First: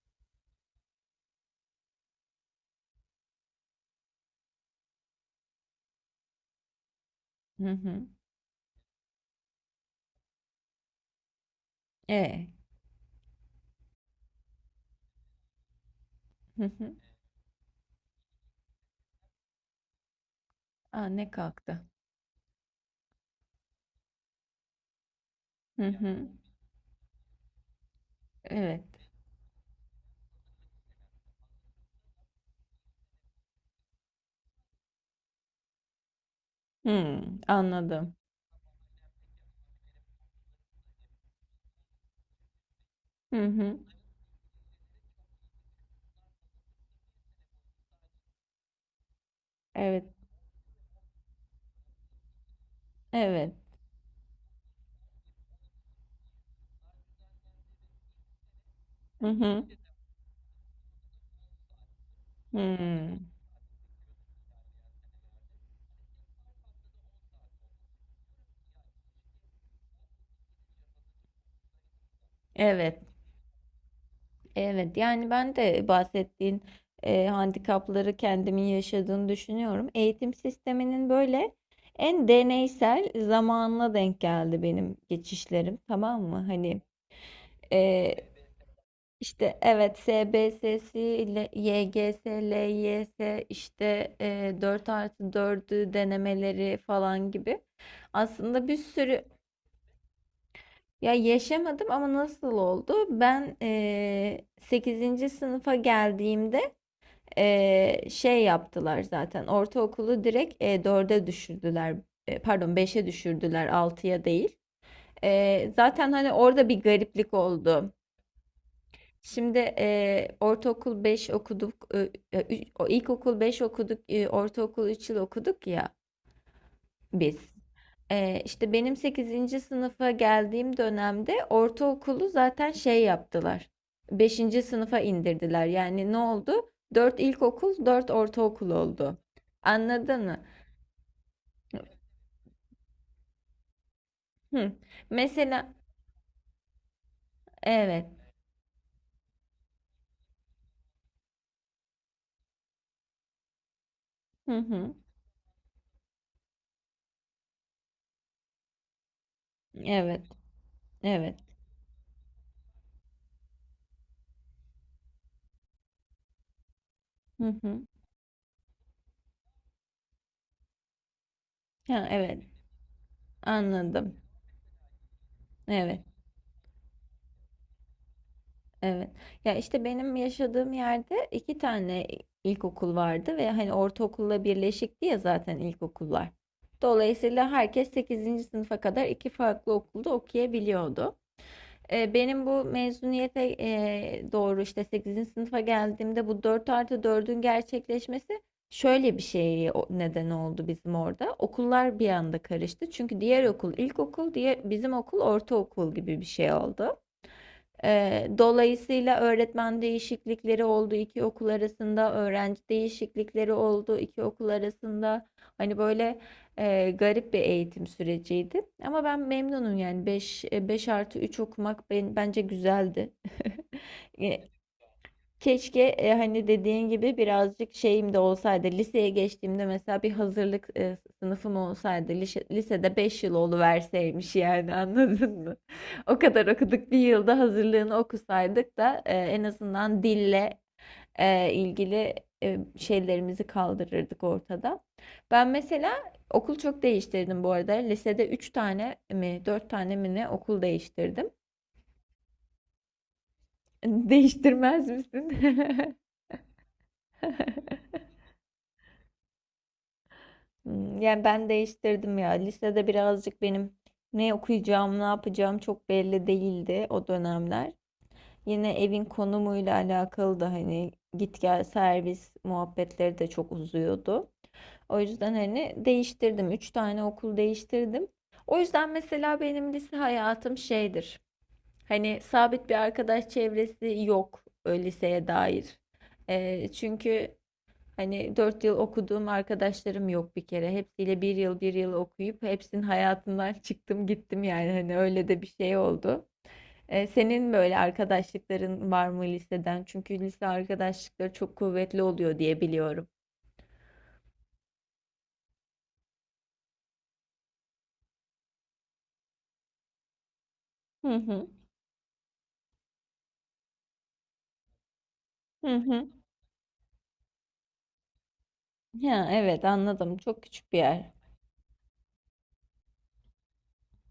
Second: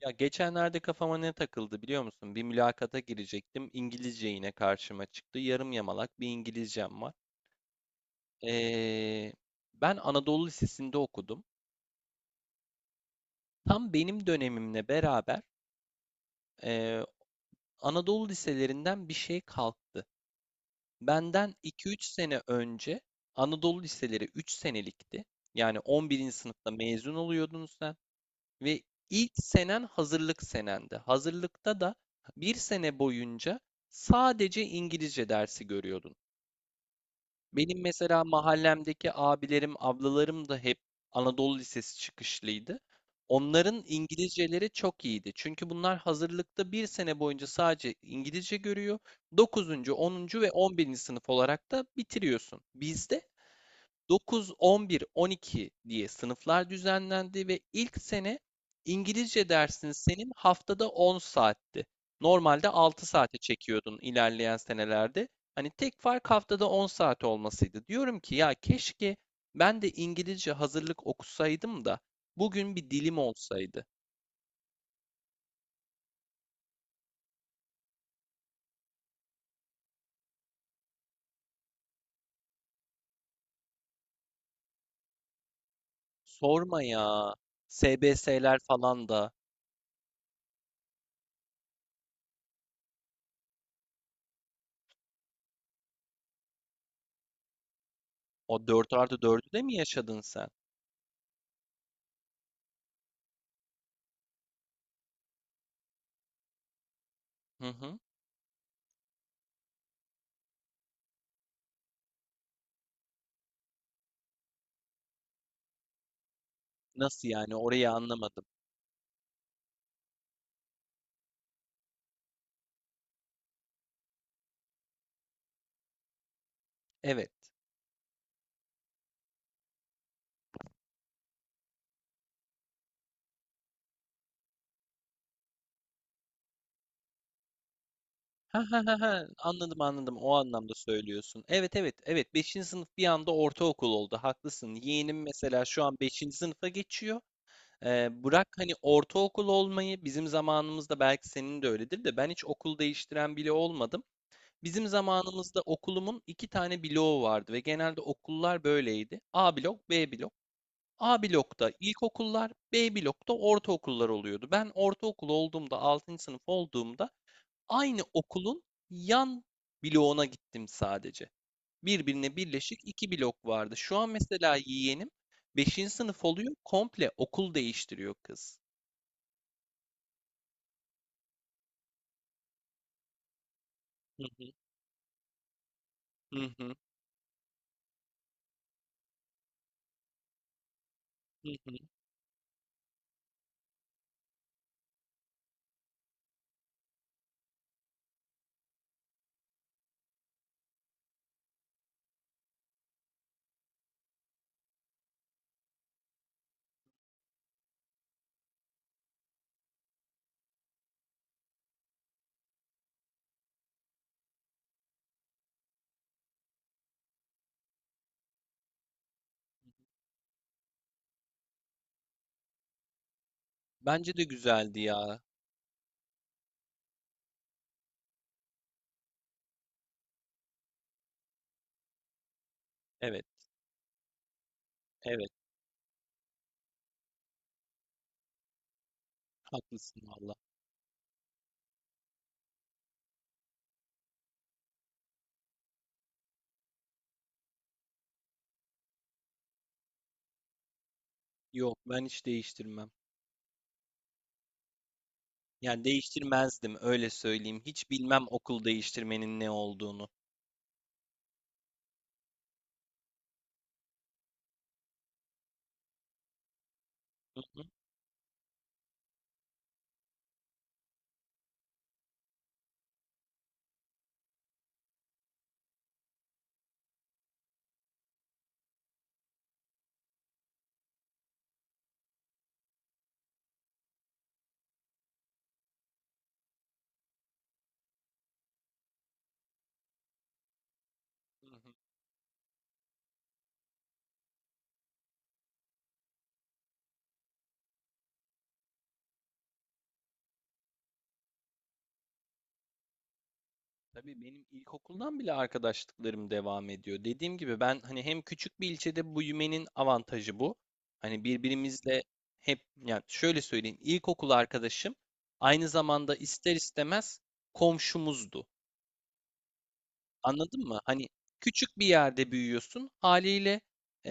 Ya geçenlerde kafama ne takıldı biliyor musun? Bir mülakata girecektim. İngilizce yine karşıma çıktı. Yarım yamalak bir İngilizcem var. Hı hı. Ee, ben Anadolu Lisesi'nde okudum. E. Tam benim dönemimle beraber Hı hı. ee, Anadolu liselerinden bir şey kalktı. A, ne Benden kalktı? iki üç sene önce Anadolu liseleri 3 senelikti. Yani Hı hı. 11. sınıfta mezun oluyordunuz. Ve Evet. ilk senen hazırlık senendi. Hazırlıkta da bir sene boyunca sadece İngilizce dersi görüyordun. Hı, Benim anladım. mesela mahallemdeki abilerim, ablalarım da hep Anadolu Lisesi çıkışlıydı. Hı hı. Onların İngilizceleri çok iyiydi. Çünkü bunlar hazırlıkta bir sene boyunca sadece İngilizce görüyor. 9. Evet. 10. ve 11. sınıf olarak da bitiriyorsun. Bizde Evet. 9, 11, 12 diye sınıflar düzenlendi ve ilk sene Hı İngilizce hı. dersin senin haftada 10 saatti. Hı. Normalde 6 saate çekiyordun ilerleyen senelerde. Hani tek fark haftada 10 saat olmasıydı. Diyorum ki ya keşke ben de İngilizce hazırlık okusaydım da bugün bir Evet. dilim olsaydı. Evet. Yani ben de bahsettiğin handikapları kendimin yaşadığını düşünüyorum. Eğitim sisteminin böyle en deneysel zamanına denk geldi benim geçişlerim. Tamam mı? Hani Sorma ya. e, SBS'ler falan da İşte evet SBS'si ile YGS, LYS işte 4 artı dördü denemeleri falan gibi. o Aslında bir dört artı sürü dördü de mi yaşadın sen? ya yaşamadım ama nasıl oldu? Ben 8. sınıfa geldiğimde Hı hı. Şey yaptılar zaten ortaokulu direkt 4'e düşürdüler. Pardon, beşe düşürdüler altıya değil. Zaten hani orada bir Nasıl gariplik yani? Orayı oldu. anlamadım. Şimdi ortaokul 5 okuduk, o ilkokul 5 okuduk, ortaokul 3 yıl okuduk ya Evet. biz. İşte benim sekizinci sınıfa geldiğim dönemde ortaokulu zaten şey yaptılar. Beşinci sınıfa indirdiler. Yani ne oldu? 4 ilkokul, 4 Ha ortaokul ha ha oldu. ha. Anladım anladım. Anladın O mı? anlamda söylüyorsun. Evet evet evet. Beşinci sınıf bir anda ortaokul oldu. Hı. Haklısın. Yeğenim mesela Mesela şu an beşinci sınıfa geçiyor. evet. Bırak hani ortaokul olmayı bizim zamanımızda belki senin de öyledir de ben hiç okul değiştiren bile olmadım. Hı Bizim hı. zamanımızda okulumun iki tane bloğu vardı ve genelde okullar böyleydi. A blok, B Evet. blok. A Evet. blokta ilkokullar, B blokta ortaokullar oluyordu. Ben ortaokul olduğumda, 6. sınıf olduğumda Hı hı. aynı okulun yan bloğuna gittim sadece. Ha, Birbirine evet. birleşik iki blok vardı. Şu an Anladım. mesela yeğenim beşinci Evet. sınıf oluyor, komple okul değiştiriyor kız. Evet. Ya işte benim yaşadığım yerde iki tane ilkokul vardı ve hani Hı ortaokulla hı, birleşikti ya zaten ilkokullar. hı hı, Dolayısıyla herkes sekizinci sınıfa kadar iki farklı okulda okuyabiliyordu. hı hı. Benim bu mezuniyete doğru işte sekizinci sınıfa geldiğimde bu 4 artı dördün gerçekleşmesi şöyle bir şey neden oldu bizim orada. Okullar bir anda karıştı. Çünkü diğer okul ilkokul, diye bizim okul ortaokul gibi bir şey oldu. Dolayısıyla öğretmen değişiklikleri oldu, 2 okul arasında öğrenci değişiklikleri oldu, 2 okul arasında. Hani, böyle, garip bir eğitim süreciydi ama ben memnunum yani beş artı üç okumak ben bence güzeldi. Bence de Eee, güzeldi ya. Keşke hani dediğin gibi birazcık şeyim de olsaydı. Liseye geçtiğimde mesela bir hazırlık sınıfım olsaydı. Lisede beş Evet, yıl oluverseymiş yani evet. anladın mı? O kadar okuduk bir yılda hazırlığını okusaydık da en azından Haklısın valla. dille ilgili şeylerimizi kaldırırdık ortada. Ben mesela okul çok değiştirdim bu arada. Lisede 3 tane mi 4 tane mi ne okul değiştirdim. Yok, ben hiç değiştirmem. Değiştirmez misin? Yani değiştirmezdim, öyle söyleyeyim. Hiç bilmem okul değiştirmenin ne olduğunu. Hmm, yani ben değiştirdim ya. Lisede birazcık benim ne okuyacağım, ne yapacağım çok belli değildi o Hı hı, dönemler. Yine evin konumuyla alakalı da hani git gel servis muhabbetleri de çok uzuyordu. O yüzden hani değiştirdim. Üç tane okul değiştirdim. O yüzden mesela benim lise hayatım şeydir. Hani sabit bir arkadaş çevresi yok liseye dair. Çünkü hani 4 yıl okuduğum arkadaşlarım yok bir kere. Hepsiyle bir hı yıl hı. bir yıl okuyup hepsinin hayatından çıktım gittim yani hani öyle de bir şey oldu. Senin böyle arkadaşlıkların var mı liseden? Çünkü lise arkadaşlıkları çok kuvvetli oluyor diye biliyorum. Tabii benim ilkokuldan bile arkadaşlıklarım devam ediyor. Dediğim gibi ben hani hem küçük bir ilçede büyümenin avantajı bu. Hı Hani hı. birbirimizle hep yani şöyle söyleyeyim ilkokul arkadaşım aynı Hı hı. zamanda ister istemez komşumuzdu. Ya evet, anladım. Çok Anladın küçük bir mı? Hani yer. küçük bir yerde büyüyorsun. Haliyle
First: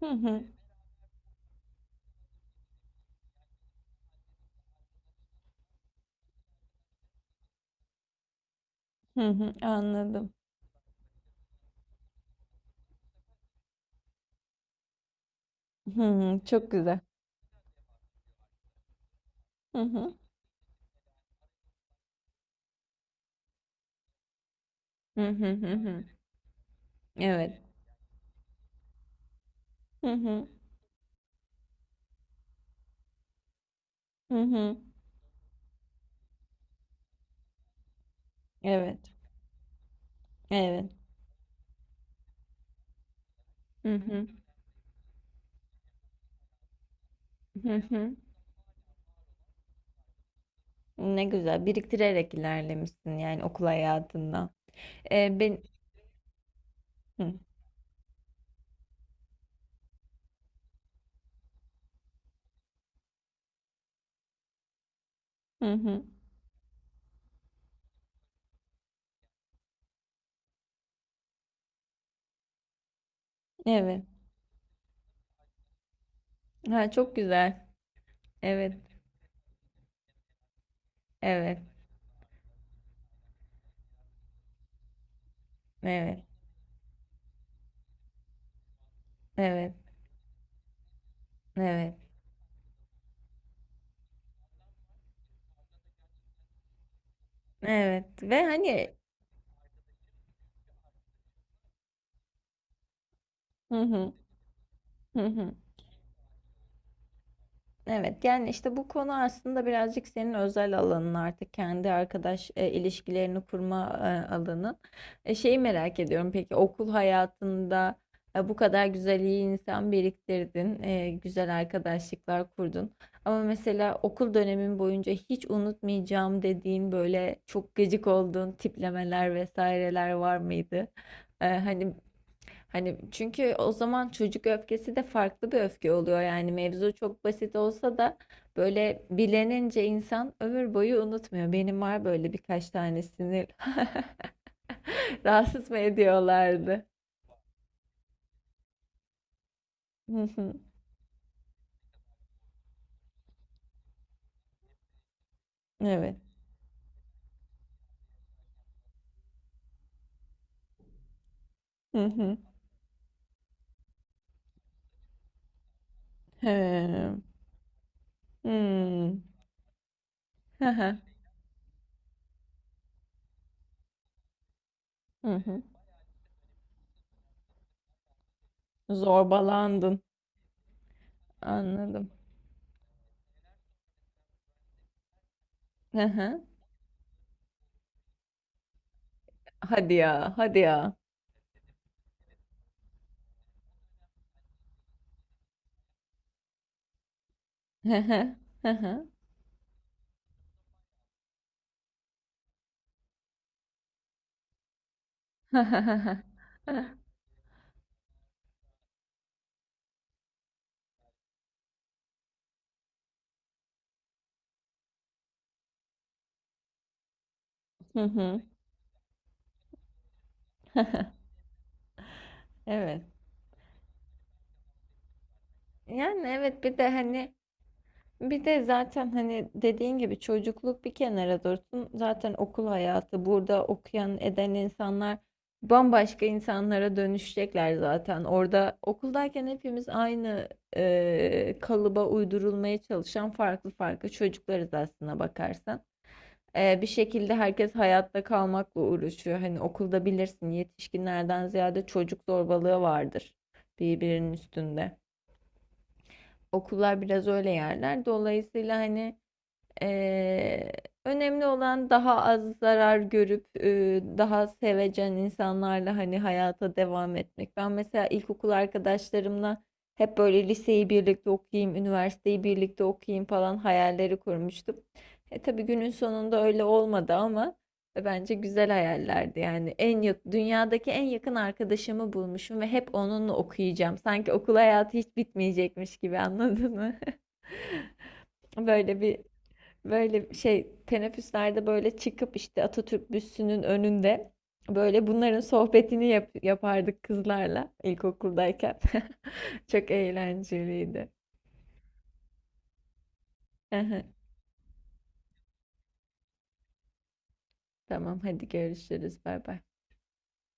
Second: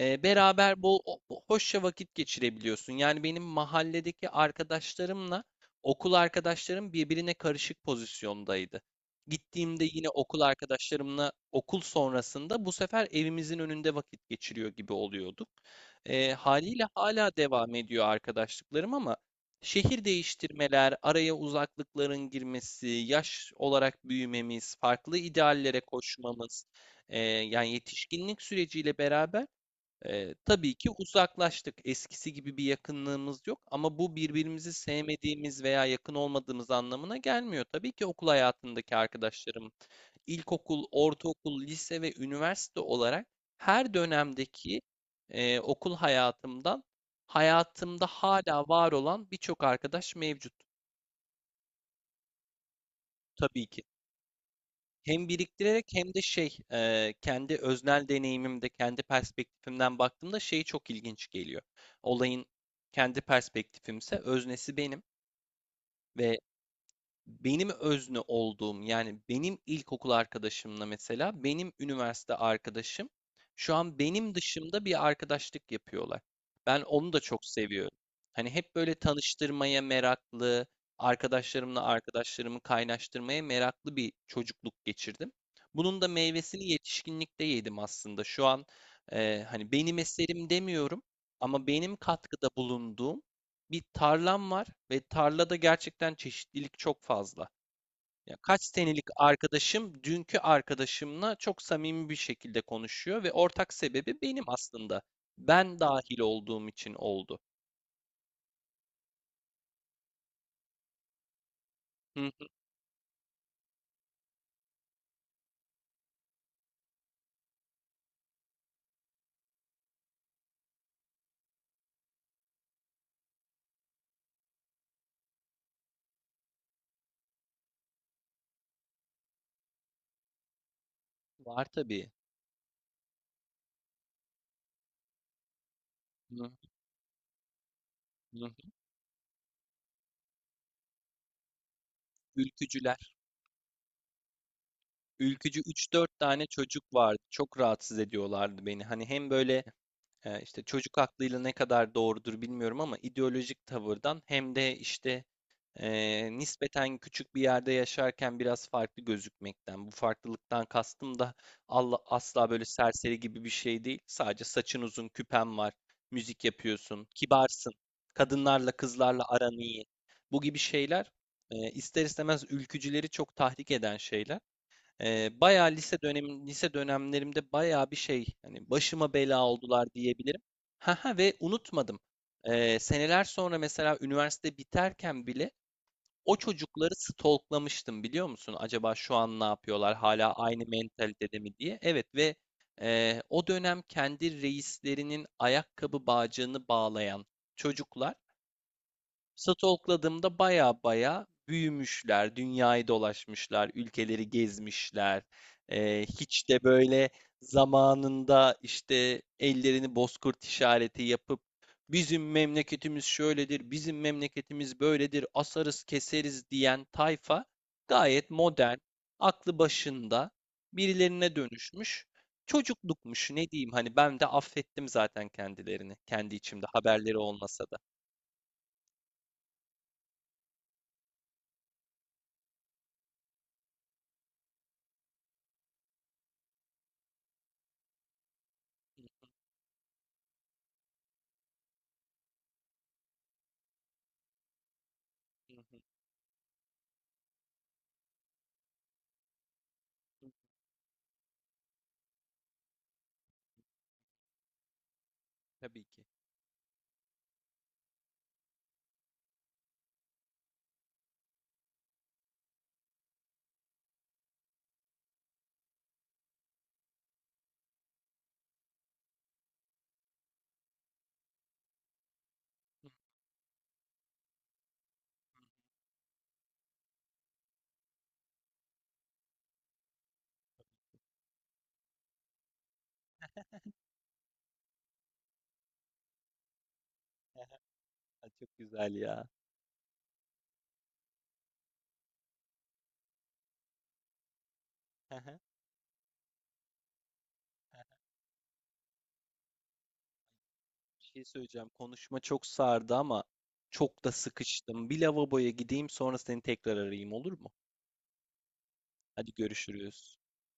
Hı hı. beraber bol hoşça vakit geçirebiliyorsun. Yani benim mahalledeki arkadaşlarımla okul arkadaşlarım birbirine karışık pozisyondaydı. Hı hı. Gittiğimde yine Anladım. okul arkadaşlarımla okul sonrasında bu sefer evimizin önünde vakit geçiriyor gibi oluyorduk. Hı E, hı. Çok haliyle güzel. hala devam ediyor arkadaşlıklarım, ama Hı şehir hı. değiştirmeler, araya uzaklıkların girmesi, yaş olarak büyümemiz, farklı Hı hı hı ideallere hı. koşmamız, Evet. yani yetişkinlik süreciyle beraber Hı hı. tabii ki uzaklaştık. Eskisi gibi bir yakınlığımız yok ama bu Hı birbirimizi hı. sevmediğimiz veya yakın olmadığımız anlamına gelmiyor. Tabii ki okul hayatındaki Evet. arkadaşlarım, ilkokul, Evet. ortaokul, lise ve üniversite olarak Hı her hı. dönemdeki e, okul hayatımdan Hı hayatımda hı. hala var olan birçok arkadaş mevcut, Ne güzel biriktirerek ilerlemişsin yani okul tabii ki. hayatında. Hem Ben. biriktirerek hem de Hı, kendi öznel deneyimimde, kendi perspektifimden baktığımda çok ilginç geliyor. Olayın kendi perspektifimse öznesi benim hı hı. ve benim özne olduğum yani benim ilkokul arkadaşımla mesela benim üniversite arkadaşım şu an Evet. benim dışımda bir arkadaşlık yapıyorlar. Ben Ha, onu çok da çok güzel. seviyorum. Hani hep Evet. böyle tanıştırmaya meraklı, Evet. arkadaşlarımla arkadaşlarımı kaynaştırmaya meraklı bir çocukluk geçirdim. Bunun da Evet. meyvesini yetişkinlikte yedim aslında. Şu an hani Evet. benim eserim demiyorum ama Evet. benim katkıda bulunduğum bir tarlam var ve tarlada gerçekten çeşitlilik çok fazla. Evet. Ya Ve kaç hani, senelik arkadaşım dünkü arkadaşımla çok samimi bir şekilde konuşuyor ve ortak hı hı. sebebi benim aslında. Hı hı. Ben dahil olduğum için oldu. Evet, yani işte bu konu aslında birazcık senin özel alanın artık kendi Hı hı, arkadaş ilişkilerini kurma alanı. Şeyi merak ediyorum peki okul hayatında bu kadar güzel iyi insan biriktirdin, güzel arkadaşlıklar kurdun. Ama mesela okul dönemin boyunca hiç unutmayacağım dediğin böyle çok gıcık olduğun tiplemeler vesaireler var mıydı? E, var hani tabii. Hani çünkü o zaman çocuk öfkesi de farklı bir öfke oluyor. Hı Yani mevzu çok basit olsa da hı. böyle bilenince insan ömür boyu unutmuyor. Benim var böyle birkaç Ülkücüler. tanesini. Ülkücü Rahatsız mı üç dört tane çocuk ediyorlardı? vardı. Çok rahatsız ediyorlardı beni. Hani hem böyle Hı hı. işte çocuk aklıyla ne kadar doğrudur bilmiyorum ama ideolojik tavırdan, hem de işte Evet. Nispeten küçük bir yerde yaşarken biraz farklı gözükmekten. Bu farklılıktan kastım da Allah, Hı hı. asla böyle serseri gibi bir şey değil. Sadece saçın uzun, küpen var, müzik yapıyorsun, He. kibarsın, kadınlarla Hmm. kızlarla aran iyi. Bu gibi Hı hı. şeyler ister istemez ülkücüleri çok tahrik eden şeyler. Hı hı. Bayağı lise dönem lise dönemlerimde bayağı bir şey hani başıma bela oldular Zorbalandın. diyebilirim. Ha ha ve unutmadım. Anladım. Seneler sonra mesela üniversite biterken bile Hı o hı. çocukları stalklamıştım biliyor musun? Acaba şu an ne Hadi yapıyorlar? Hala ya, hadi aynı ya. mentalitede mi diye. Evet ve o dönem kendi reislerinin ayakkabı bağcığını bağlayan Hı çocuklar, hı. Hı hı. stalkladığımda baya baya büyümüşler, dünyayı dolaşmışlar, ülkeleri gezmişler. Hı Ee, hı. hiç de böyle zamanında işte ellerini bozkurt işareti yapıp bizim memleketimiz şöyledir, bizim memleketimiz böyledir, asarız keseriz diyen tayfa Hı gayet hı. modern, aklı başında Hı hı. birilerine dönüşmüş. Evet. Çocuklukmuş ne diyeyim, hani ben de affettim zaten kendilerini, Yani kendi evet, içimde bir de haberleri hani olmasa da. bir de zaten hani dediğin gibi çocukluk bir kenara dursun. Zaten okul hayatı burada okuyan eden insanlar bambaşka insanlara dönüşecekler zaten. Orada Hı hı, okuldayken hepimiz aynı kalıba uydurulmaya çalışan farklı farklı çocuklarız aslına hı hı. bakarsan. Bir şekilde herkes hayatta kalmakla uğraşıyor. Hani okulda bilirsin yetişkinlerden ziyade çocuk zorbalığı vardır birbirinin üstünde. Tabii ki. Okullar biraz öyle yerler. Dolayısıyla hani, Eee, önemli olan daha az zarar görüp daha sevecen insanlarla hani hayata devam etmek. Ben mesela ilkokul arkadaşlarımla hep böyle liseyi birlikte okuyayım, üniversiteyi birlikte Hı, okuyayım falan hayalleri kurmuştum. Tabii günün sonunda öyle olmadı ama bence güzel hayallerdi. Yani dünyadaki en yakın arkadaşımı bulmuşum ve hep onunla okuyacağım. Sanki okul hayatı hiç bitmeyecekmiş gibi, anladın mı? he. Çok güzel Böyle bir ya. Böyle şey, teneffüslerde böyle çıkıp işte Atatürk büstünün önünde böyle He he. bunların sohbetini yapardık kızlarla ilkokuldayken. Çok Bir eğlenceliydi. şey söyleyeceğim. Konuşma çok sardı ama çok da sıkıştım. Bir lavaboya gideyim, sonra seni tekrar arayayım, olur mu? Tamam, hadi görüşürüz. Hadi Bay bay. görüşürüz.